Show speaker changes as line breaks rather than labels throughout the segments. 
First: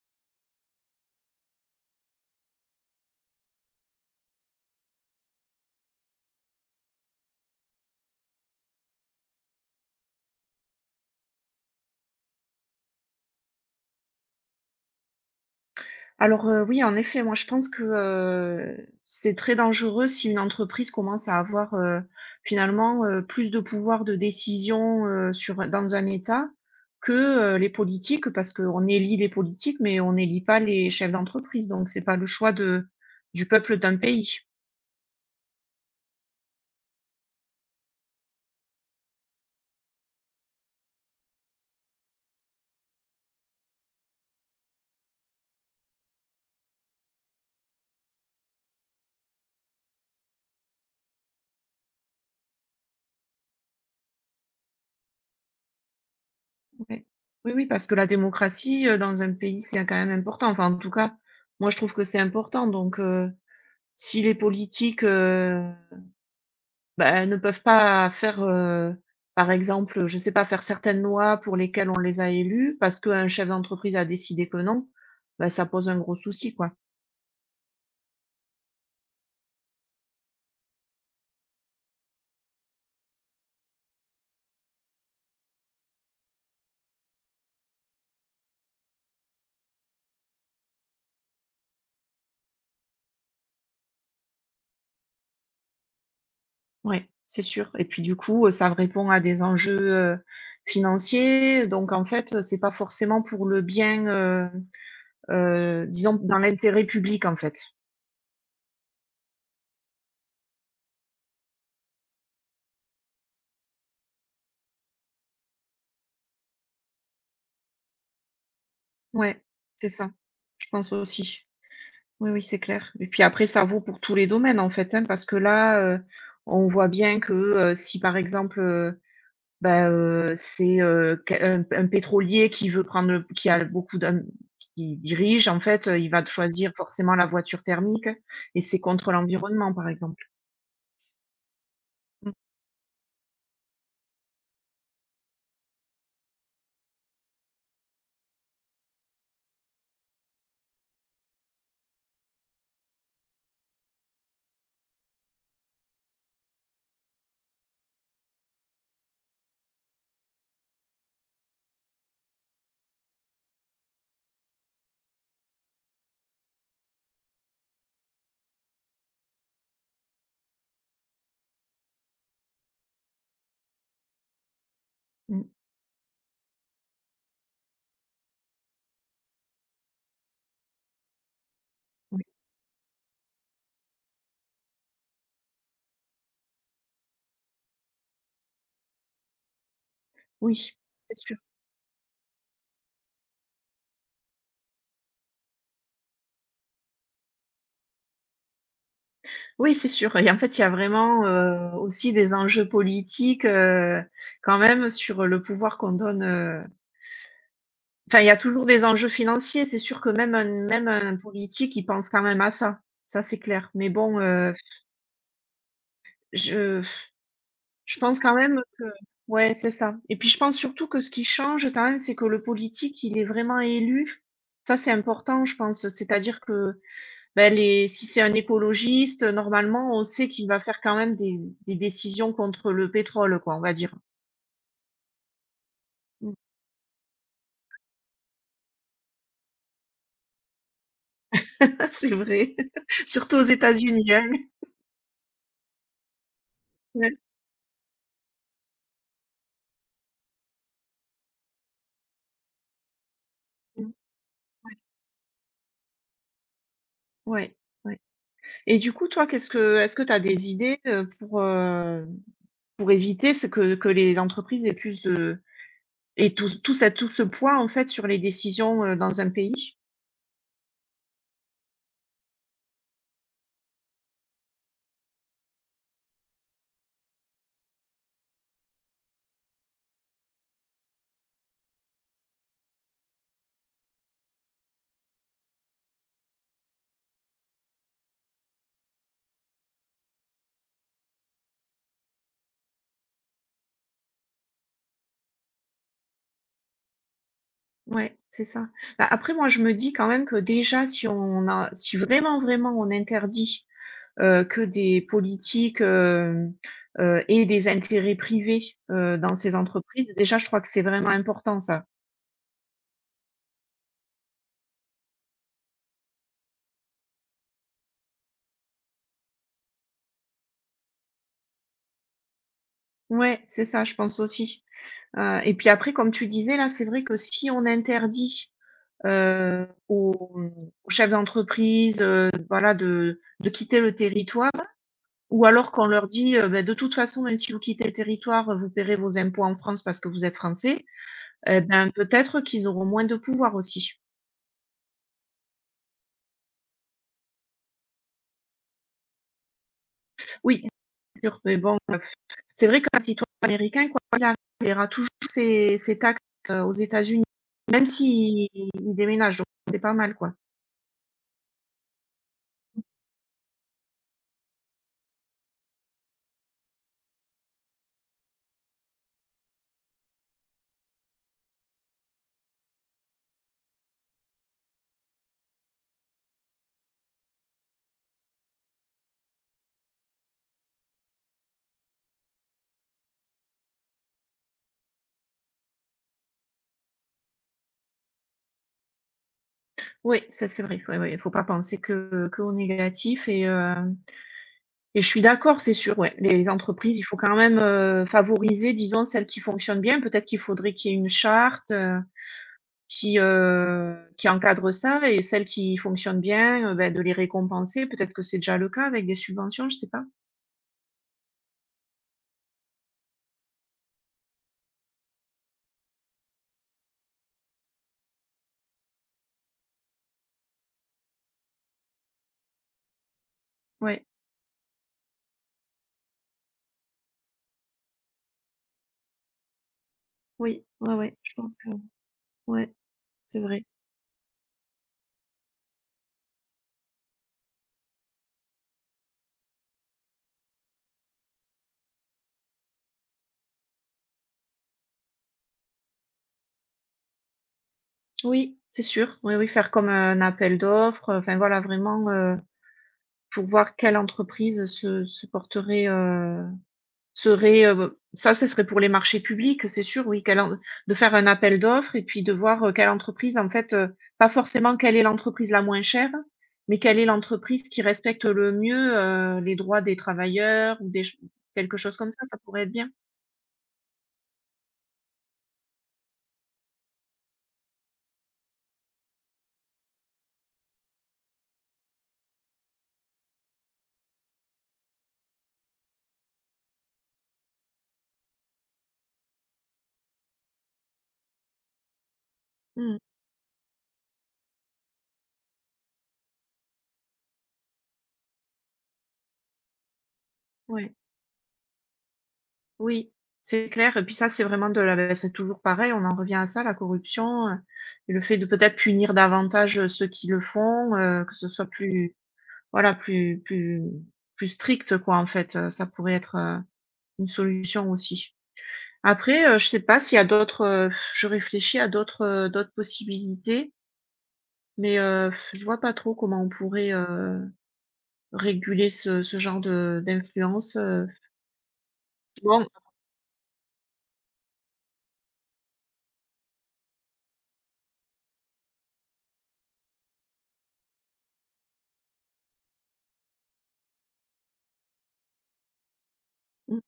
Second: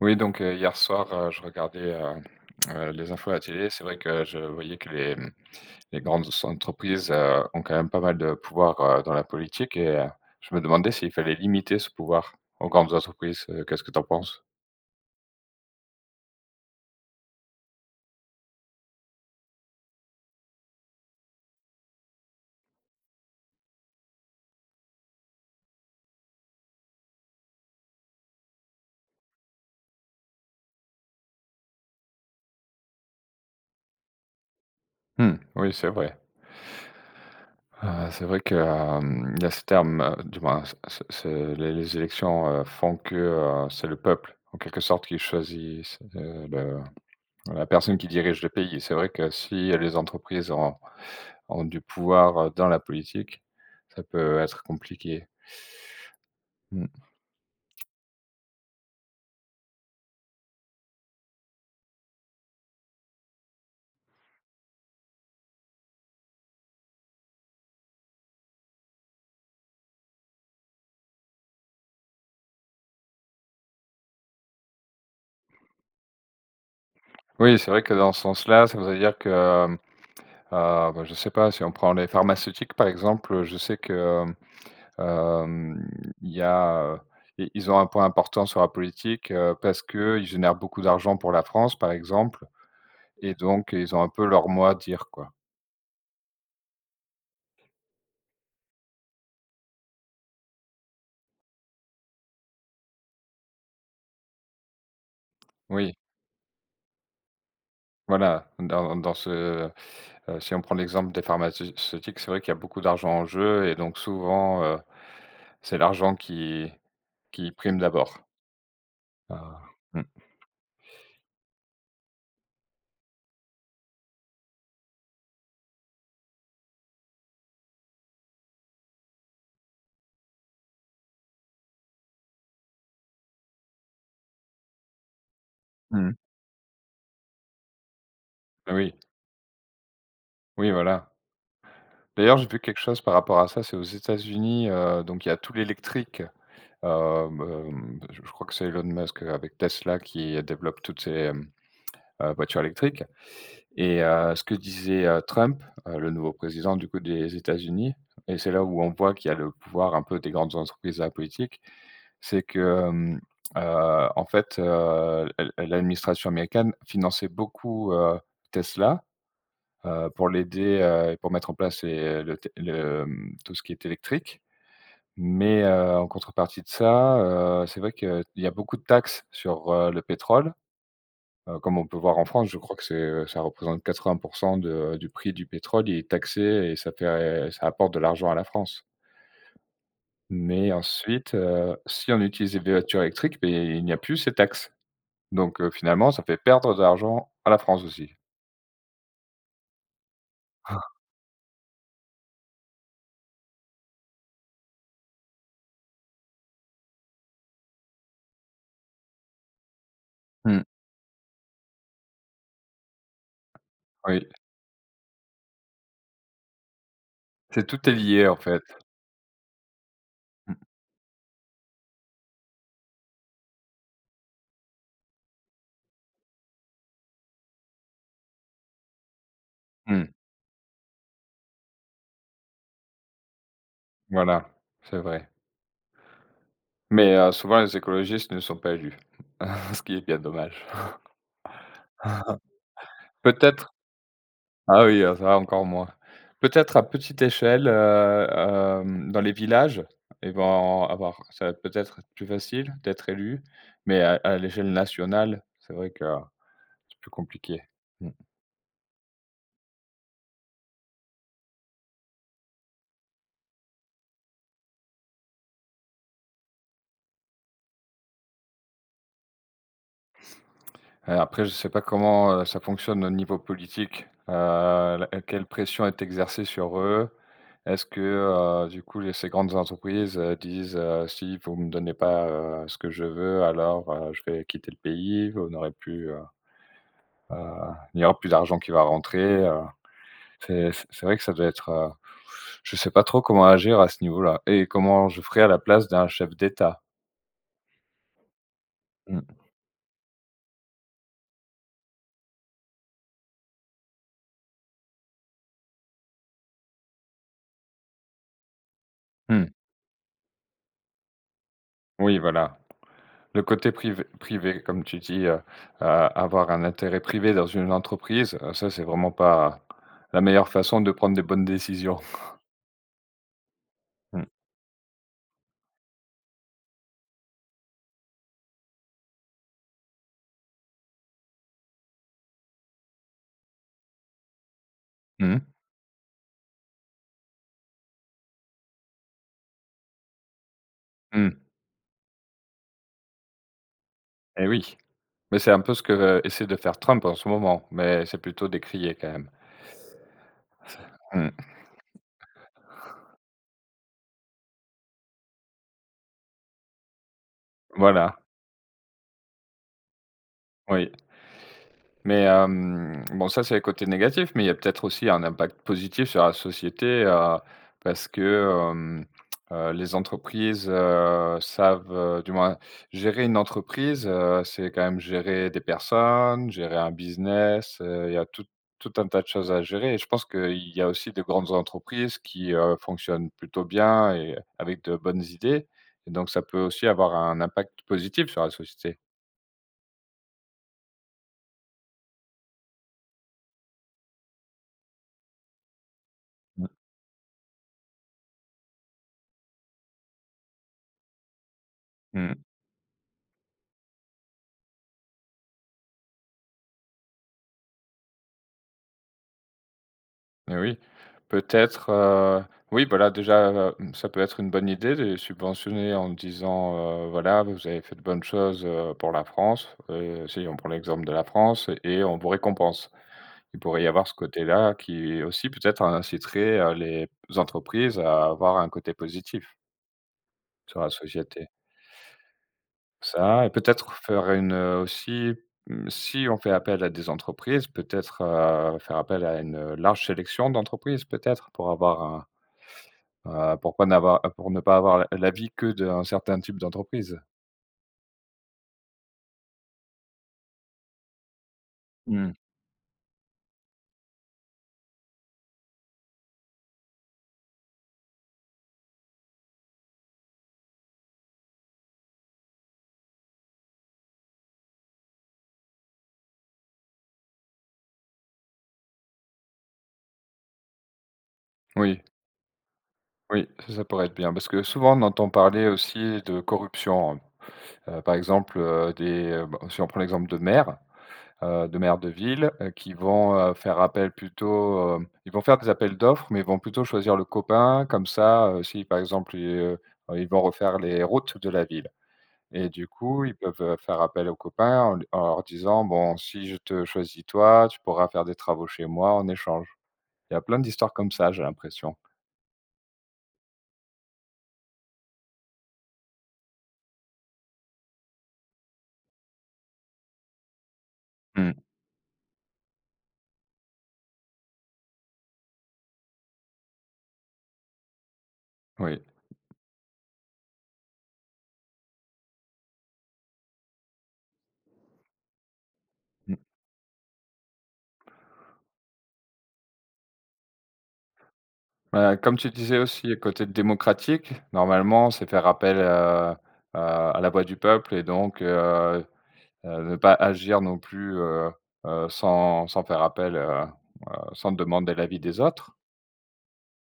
Oui, donc hier soir, je regardais, les infos à la télé. C'est vrai que je voyais que les grandes entreprises, ont quand même pas mal de pouvoir, dans la politique, et je me demandais s'il fallait limiter ce pouvoir aux grandes entreprises. Qu'est-ce que tu en penses?
Oui, en effet, moi je pense que, c'est très dangereux si une entreprise commence à avoir, finalement, plus de pouvoir de décision, sur dans un État que les politiques parce qu'on élit les politiques, mais on n'élit pas les chefs d'entreprise, donc c'est pas le choix de du peuple d'un pays.
Mmh, oui, c'est vrai. C'est vrai que, il y a ce terme, du moins ce ce ce les élections, font que, c'est le peuple, en quelque sorte, qui choisit, le la personne qui dirige le pays. C'est vrai que si les entreprises ont en du pouvoir, dans la politique, ça peut être compliqué. Mmh.
Ouais. Oui, oui, parce que la démocratie, dans un pays, c'est quand même important. Enfin, en tout cas, moi je trouve que c'est important, si les politiques, bah, elles ne peuvent pas faire, par exemple, je sais pas, faire certaines lois pour lesquelles on les a élues parce qu'un chef d'entreprise a décidé que non, bah, ça pose un gros souci, quoi.
Oui, c'est vrai que dans ce sens-là, ça veut dire que, ah, bah, je ne sais pas, si on prend les pharmaceutiques, par exemple, je sais que, hem, il y a, i ils ont un point important sur la politique, parce qu'ils génèrent beaucoup d'argent pour la France, par exemple, et donc ils ont un peu leur mot à dire, quoi.
Ouais, c'est sûr et puis, du coup, ça répond à des enjeux, financiers donc en fait, c'est pas forcément pour le bien,
Oui,
disons, dans l'intérêt public, en fait.
voilà, si on prend l'exemple des pharmaceutiques, c'est vrai qu'il y a beaucoup d'argent en jeu, et donc souvent, c'est l'argent qui prime d'abord.
Ouais,
Ah.
c'est ça,
Mmh.
je pense aussi. Oui, oui, c'est clair. Et puis après, ça vaut pour tous les domaines, en fait, hein, parce que là, on voit bien que, si par exemple, bah, c'est, quel un pétrolier qui veut prendre le qui a beaucoup d'hommes qui dirige, en fait, il
Mmh.
va choisir forcément la voiture thermique et c'est
Oui,
contre l'environnement, par exemple.
oui, voilà.
Mmh,
D'ailleurs, j'ai vu quelque chose par rapport à ça, c'est aux États-Unis. Donc il y a tout l'électrique. Hem, hem, je je crois que c'est Elon Musk, avec Tesla qui développe toutes ces, voitures électriques, et ce que disait, Trump, le nouveau président du coup des États-Unis. Et c'est là où on voit qu'il y a le pouvoir un peu des grandes entreprises à la politique. C'est que, hem, en fait, l'administration américaine finançait beaucoup, Tesla, pour l'aider, et pour mettre en place les le té le, mmh, tout ce qui est électrique.
mmh,
Mais, en contrepartie de ça, c'est vrai qu'il y a beaucoup de taxes sur, le pétrole, comme on peut voir
oui,
en France. Je crois que c'est, ça représente 80 de du prix du pétrole, il est taxé, et ça apporte de l'argent à la France. Mais
oui, c'est
ensuite,
sûr.
si on utilise des voitures électriques, beh, il n'y a plus ces taxes. Donc finalement, ça fait perdre de l'argent à la France aussi.
Oui, c'est sûr et en fait, il y a vraiment, aussi des enjeux politiques, quand même sur le pouvoir qu'on donne, enfin, il y a toujours des enjeux financiers. C'est sûr que même un
Mmh.
même un politique, il pense quand même à ça. Ça, c'est clair.
Oui,
Je
c'est tout est
je pense
lié,
quand
en
même
fait.
que ouais, c'est ça. Et puis, je pense surtout que ce qui change quand même, c'est que le politique, il est vraiment élu. Ça, c'est important, je pense. C'est-à-dire que, bah, les si c'est un écologiste, normalement,
Mmh
on
mh.
sait qu'il va faire quand même des décisions contre le pétrole, quoi, on va dire.
Voilà, c'est vrai. Mais souvent, les écologistes ne sont pas élus, ce qui est bien dommage.
C'est vrai. Surtout aux
Peut-être.
États-Unis, hein.
Ah oui, ça encore moins. Peut-être à
Ouais.
petite échelle, dans les villages, ils vont avoir ça va peut-être être plus facile d'être élu,
Mmh.
mais à l'échelle nationale, c'est vrai que c'est plus
Ouais,
compliqué.
ouais.
Mmh.
Et du coup, toi, qu'est-ce que est-ce que tu as des idées, pour éviter ce que les entreprises aient plus de aient tout ce tout ça tout ce poids, en fait, sur les décisions, dans un pays?
Après, je sais pas comment, ça fonctionne au niveau politique. La Quelle pression est exercée sur eux? Est-ce que, du coup, les ces grandes entreprises, disent, «Si vous me donnez pas, ce que je veux, alors je vais quitter le pays, vous n'aurez plus, heu, il n'y aura plus d'argent qui va rentrer». C'est vrai que ça doit être, je sais pas trop comment agir à ce niveau-là. Et comment je ferais à la place d'un chef d'État?
Ouais, c'est ça. Bah, après
Mmh
moi, je me dis quand même que déjà si on a si vraiment, vraiment on interdit, que des politiques, aient des intérêts privés, dans
mh.
ces entreprises, déjà je crois que c'est vraiment important ça.
Oui, voilà. Le côté privé, comme tu dis, a avoir un intérêt privé dans une entreprise, ça, c'est vraiment pas la meilleure façon de prendre des bonnes décisions.
Ouais, c'est ça, je pense
Mmh.
aussi. Et puis après, comme tu disais là, c'est vrai que si on interdit aux, aux chefs d'entreprise, voilà, de quitter le territoire
Mmh
ou alors qu'on leur dit, «Beh, de toute façon, même si vous quittez le territoire, vous paierez vos impôts en France parce que vous êtes français»,
mh.
et ben, peut-être qu'ils auront moins de pouvoir aussi.
Et oui, mais c'est un peu ce que, essaie de faire Trump en ce moment, mais c'est plutôt décrié quand même.
Oui, bien
Mmh.
sûr, c'est vrai qu'un citoyen américain, quoi qu'il arrive, il paiera toujours ses taxes, aux États-Unis, même
Voilà,
s'il il déménage, donc c'est pas mal, quoi.
oui. Mais bon, ça, c'est le côté négatif, mais il y a peut-être aussi un impact positif sur la société, parce que, les entreprises, savent, du moins gérer une entreprise. C'est quand même gérer des personnes, gérer un business. Il y a tout un tas de choses à gérer, et je pense qu'il y a aussi de grandes entreprises qui, fonctionnent plutôt bien et avec de bonnes idées, et donc ça peut aussi avoir un impact positif sur la société.
Oui, ça c'est vrai, ouais, ouais, il faut pas penser que qu'au négatif et je suis d'accord, c'est sûr, ouais. Les
Mmh.
entreprises, il faut quand même, favoriser, disons, celles qui fonctionnent bien. Peut-être qu'il faudrait qu'il y ait une charte,
Mmh.
qui encadre ça et celles qui fonctionnent bien, bah, de les récompenser. Peut-être que c'est déjà le cas avec des subventions, je sais pas?
Et oui, peut-être, oui, voilà, déjà, ça peut être une bonne idée de les subventionner en disant, «Voilà, vous avez fait de bonnes choses, pour la France, si on prend l'exemple de la France, et on vous récompense». Il pourrait y
Ouais,
avoir ce côté-là qui aussi peut-être inciterait, les entreprises à avoir un côté positif
oui,
sur la
ouais, ouais, je
société.
pense que ouais, c'est
Ça, et
vrai.
peut-être faire une, aussi, mmh, si on fait appel à des entreprises, peut-être, faire appel à une large sélection d'entreprises, peut-être, pour avoir un. Pourquoi n'avoir, pour ne pas avoir l'avis que d'un certain type d'entreprise?
Oui, c'est sûr. Oui, oui, faire comme un appel d'offres, enfin voilà, vraiment,
Mmh.
pour voir quelle entreprise se porterait, serait, ça, ce serait pour les marchés publics, c'est sûr, oui, quelle en de faire un appel d'offres et puis de voir, quelle entreprise en fait, pas forcément quelle est l'entreprise la moins chère, mais quelle est l'entreprise qui respecte le mieux, les droits des travailleurs ou des ch quelque chose
Oui,
comme ça pourrait être bien.
oui, ça pourrait être bien, parce que souvent on entend parler aussi de corruption, par exemple, des bah, si on prend l'exemple de maires, de maires de ville, qui vont, faire appel plutôt. Ils vont faire des appels d'offres, mais ils vont plutôt choisir le copain comme ça. Si par exemple, ils vont refaire les routes de la ville. Et du
Mmh,
coup, ils peuvent, faire appel aux copains en l en leur disant: «Bon, si je te choisis toi, tu pourras faire des travaux chez moi en échange». Il y a plein
ouais,
d'histoires comme ça, j'ai l'impression.
oui, c'est clair et puis ça, c'est vraiment de la bah, c'est toujours pareil, on en revient à ça, la corruption, le fait de peut-être punir davantage, ceux qui le font, que ce
Mmh.
soit plus voilà, plus plus plus strictes quoi, en fait, ça pourrait être, une solution aussi.
Oui.
Après, je sais pas s'il y a d'autres, je réfléchis à d'autres, d'autres possibilités, mais, je vois pas trop
Mmh.
comment on pourrait, réguler ce genre de d'influence,
Bah, comme tu
Bon
disais aussi, côté démocratique, normalement, c'est faire appel, à la voix du peuple, et donc ne pas agir non plus, sans faire appel, sans demander l'avis des autres.
mmh,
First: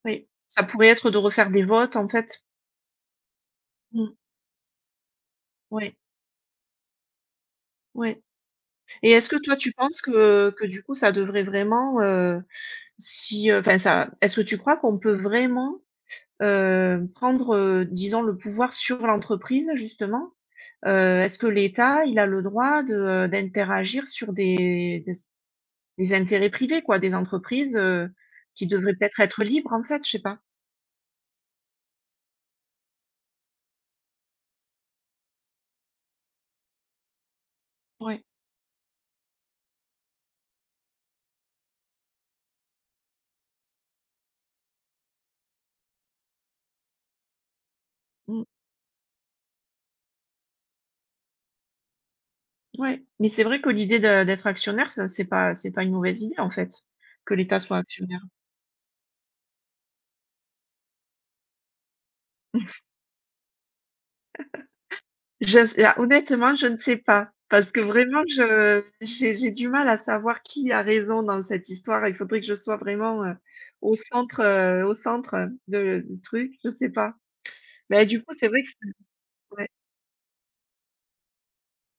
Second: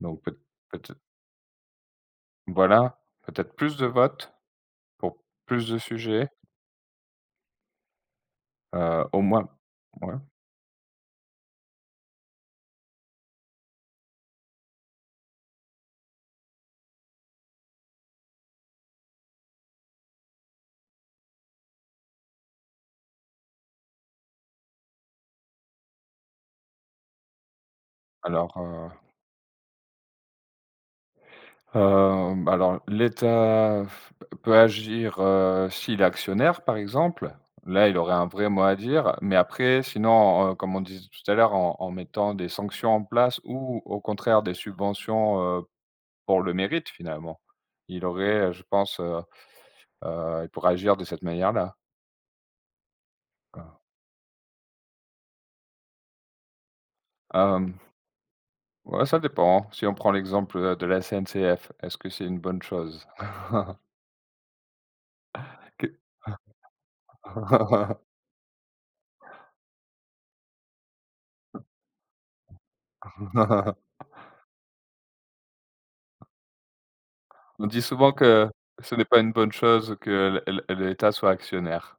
Donc
oui,
peut
ça
peut
pourrait être de refaire des votes, en fait.
voilà, peut-être plus de
Mmh,
votes pour plus de
oui.
sujets.
Ouais et
Au
est-ce que
moins,
toi, tu penses
ouais.
que du coup, ça devrait vraiment, si, enfin ça est-ce que tu crois qu'on peut vraiment prendre, disons le pouvoir sur l'entreprise justement? Est-ce que l'État, il a le droit de, d'interagir sur des intérêts privés quoi, des entreprises,
alors,
qui
heu,
devraient peut-être être libres en fait? Je sais pas.
hem, alors l'État f peut agir, s'il est actionnaire, par exemple. Là, il aurait
Ouais,
un vrai mot à dire, mais après sinon, comme on disait tout à l'heure, en mettant des sanctions en place, ou au contraire des subventions, pour le mérite, finalement. Il
mmh,
aurait, je pense. Il pourrait agir de cette manière-là,
ouais, mais c'est vrai que
quoi.
l'idée de d'être actionnaire, ça c'est pas une mauvaise idée en fait, que l'État soit
Hem,
actionnaire.
ouais, ça dépend, hein. Si on prend l'exemple, de la SNCF, est-ce que c'est une bonne chose?
Je s
Que.
là, honnêtement, je ne sais pas parce que vraiment je j'ai du mal à savoir qui a raison dans cette histoire. Il faudrait que je sois vraiment, au centre, de du truc, je sais pas.
On dit
Mais
souvent
du coup, c'est
que
vrai que
ce n'est
c'est
pas une bonne
ouais.
chose que l'État soit actionnaire.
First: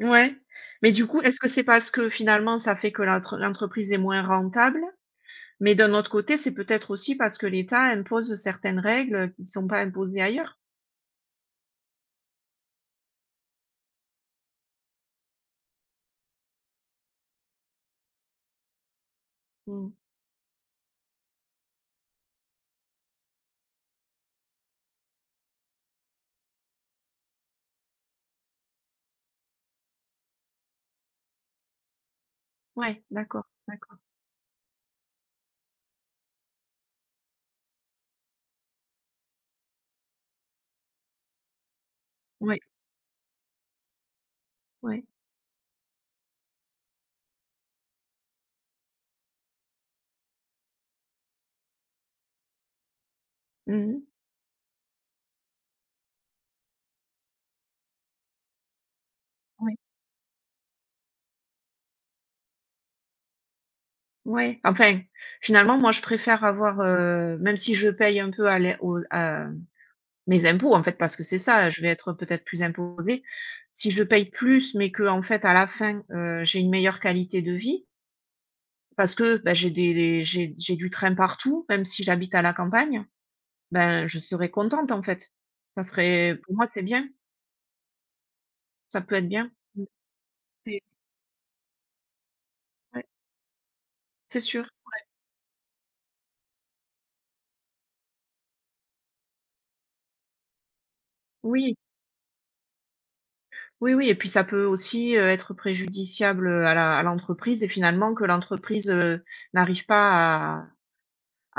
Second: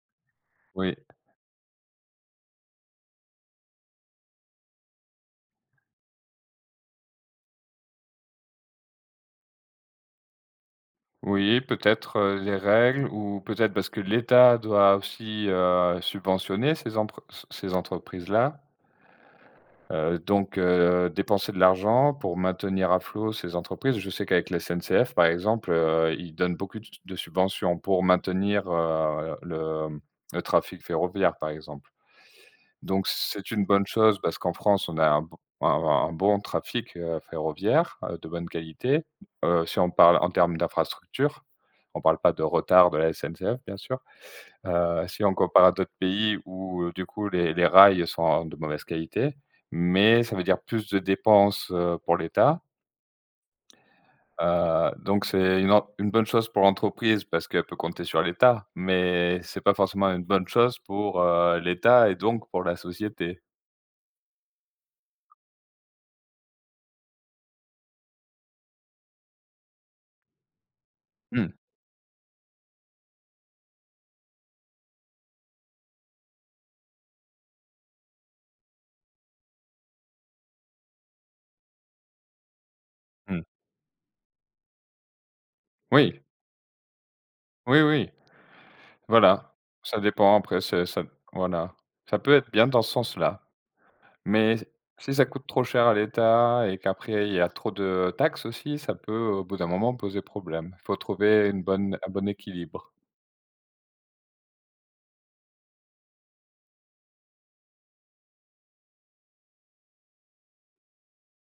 Ouais, mais
Oui.
du coup, est-ce que c'est parce que finalement ça fait que l'entre l'entreprise est moins rentable? Mais d'un autre côté, c'est peut-être aussi parce que l'État impose certaines règles, qui ne sont pas imposées ailleurs?
Oui, peut-être, les règles, ou peut-être parce que l'État doit aussi, subventionner ces entreprises-là,
Mmh.
donc dépenser de l'argent pour maintenir à flot ces entreprises. Je sais qu'avec la SNCF, par exemple, ils donnent beaucoup de subventions pour maintenir, le trafic ferroviaire, par exemple.
Ouais,
Donc
d'accord,
c'est une bonne
d'accord.
chose parce qu'en France, on a un b un bon trafic, ferroviaire, de bonne qualité. Si on parle en termes d'infrastructure, on ne parle pas de
Ouais,
retard de la SNCF, bien sûr.
ouais.
Si on compare à d'autres pays où, du coup, les rails sont de mauvaise qualité, mais ça veut dire plus de dépenses, pour l'État.
Mmh mh.
Donc c'est une bonne chose pour l'entreprise parce qu'elle peut compter sur l'État, mais c'est pas
Ouais.
forcément une bonne chose pour, l'État, et donc pour la société.
Ouais, enfin, finalement, moi, je préfère avoir, même si je paye un peu à l'é aux à mes impôts, en fait, parce que c'est
Mmh mh.
ça, je vais être peut-être plus imposée. Si je paye plus, mais que en fait, à la fin, j'ai une meilleure qualité de vie, parce que, bah, j'ai des- j'ai du train partout, même si j'habite à la campagne, ben, je serais contente, en fait. Ça
Oui,
serait pour moi, c'est bien,
oui, oui,
ça peut être bien.
voilà,
Mmh,
ça dépend. Après
c'est
c'est ça, voilà, ça peut être bien dans ce
ouais,
sens-là,
c'est
mais
sûr.
si ça coûte trop cher à l'État et qu'après il y a trop de taxes aussi, ça peut au bout d'un moment poser problème. Il faut trouver une
Oui.
bonne un bon équilibre.
Oui, oui et puis ça peut aussi, être préjudiciable, à l'entreprise et finalement que l'entreprise, n'arrive pas à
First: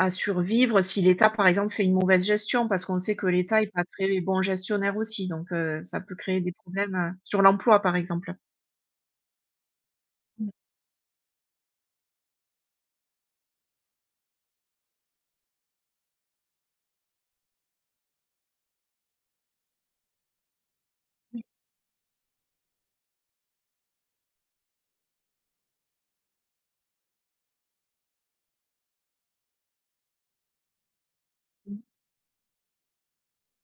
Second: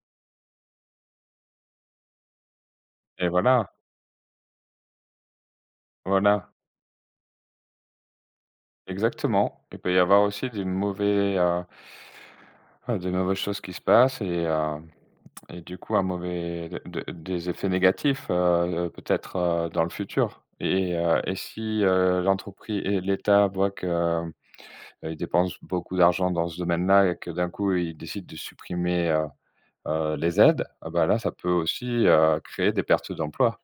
à survivre si l'État, par exemple, fait une mauvaise gestion. Parce qu'on sait que
Et
l'État n'est
voilà,
pas très bon gestionnaire aussi ça peut créer
voilà.
des problèmes, sur l'emploi, par exemple.
Exactement. Il peut y avoir aussi des mauvaises choses qui se passent, et du coup, un mauvais de des effets négatifs, peut-être, dans le futur, et si, l'État voient que, ils dépensent beaucoup d'argent dans ce domaine-là, et que d'un coup ils décident de supprimer, les aides. Ah bah, là ça peut
Mmh.
aussi, créer des pertes d'emplois.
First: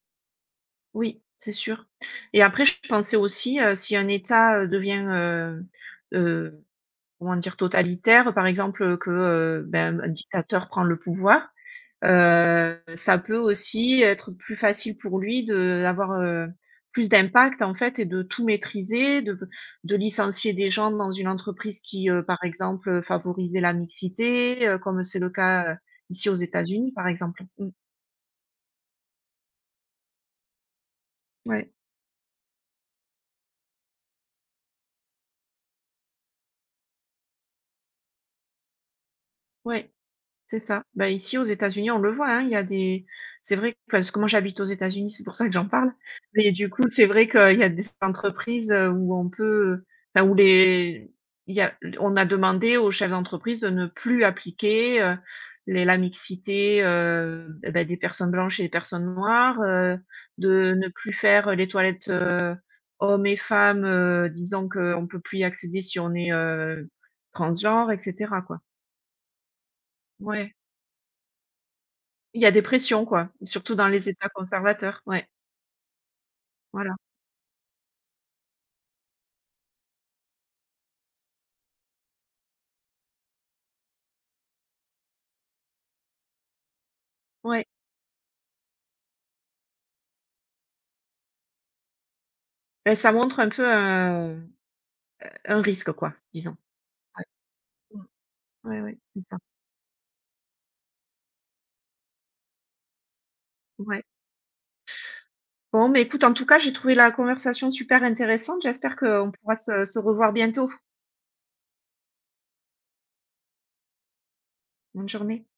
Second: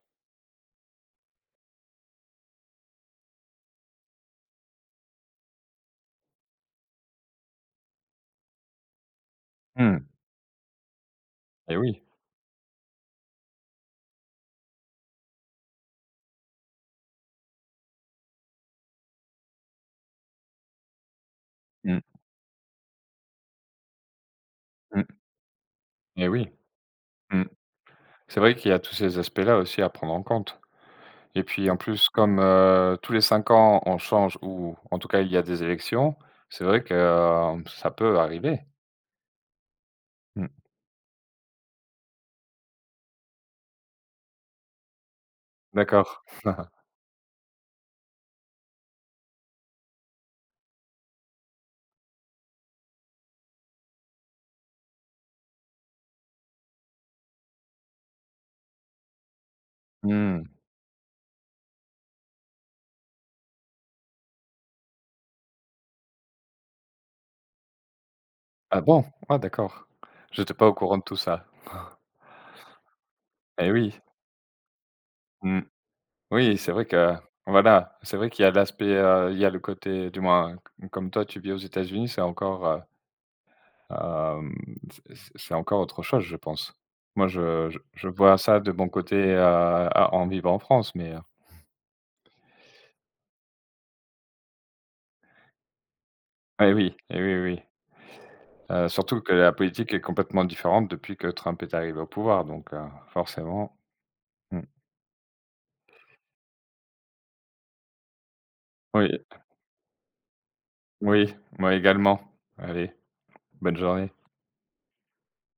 Oui, c'est sûr et après je pensais aussi, si un État, devient, heu, comment dire? Totalitaire, par exemple, que, ben,
Mmh.
un dictateur prend le pouvoir,
Et oui.
Ça peut aussi être plus facile pour lui de d'avoir, plus d'impact en fait et de tout maîtriser, de licencier des gens dans une entreprise
Mmh.
qui, par exemple, favorisait la mixité, comme
Mmh.
c'est le cas,
Et
ici aux
oui.
États-Unis par exemple.
Mmh.
Mmh.
C'est vrai qu'il y a tous ces aspects-là aussi à prendre en compte. Et puis
Ouais,
en plus, comme, tous les 5 ans, on change, ou en tout cas, il y a des élections. C'est vrai que, ça peut arriver.
ouais.
Mmh.
C'est ça. Bah, ici, aux États-Unis, on le voit, hein, il y a des c'est vrai que parce que moi, j'habite aux États-Unis, c'est pour ça que j'en parle.
D'accord.
Mais du coup, c'est vrai qu'il y a des entreprises, où on peut enfin, où les il y a on a demandé aux chefs d'entreprise de ne plus appliquer, les la mixité, et bah, des personnes blanches et des personnes noires,
Mmh.
de ne plus faire les toilettes, hommes et femmes, disant qu'on ne peut plus y accéder si on est, transgenre et cetera, quoi.
Ah bon? Ah d'accord. Je
Ouais.
n'étais pas au courant de tout ça.
Il y a des pressions quoi,
Eh
surtout dans
oui.
les États conservateurs. Ouais,
Mmh. Oui, c'est vrai
voilà.
que voilà, c'est vrai qu'il y a l'aspect, il y a le côté, du moins, c comme toi, tu vis aux États-Unis, c'est encore, hem, c'est encore autre chose, je pense. Moi,
Ouais.
je vois ça de mon côté, à en vivant en France, mais,
Beh, ça montre un peu un risque quoi, disons.
oui, eh
Ouais.
oui, oui.
Mmh. Ouais, ouais, c'est
Surtout que
ça.
la politique est complètement différente depuis que Trump est arrivé au pouvoir. Donc forcément.
Ouais.
Mmh.
Bon, mais écoute, en tout cas, j'ai trouvé la conversation super intéressante. J'espère
Oui,
qu'on pourra se revoir bientôt.
oui, moi également. Allez, bonne journée.
Bonne journée.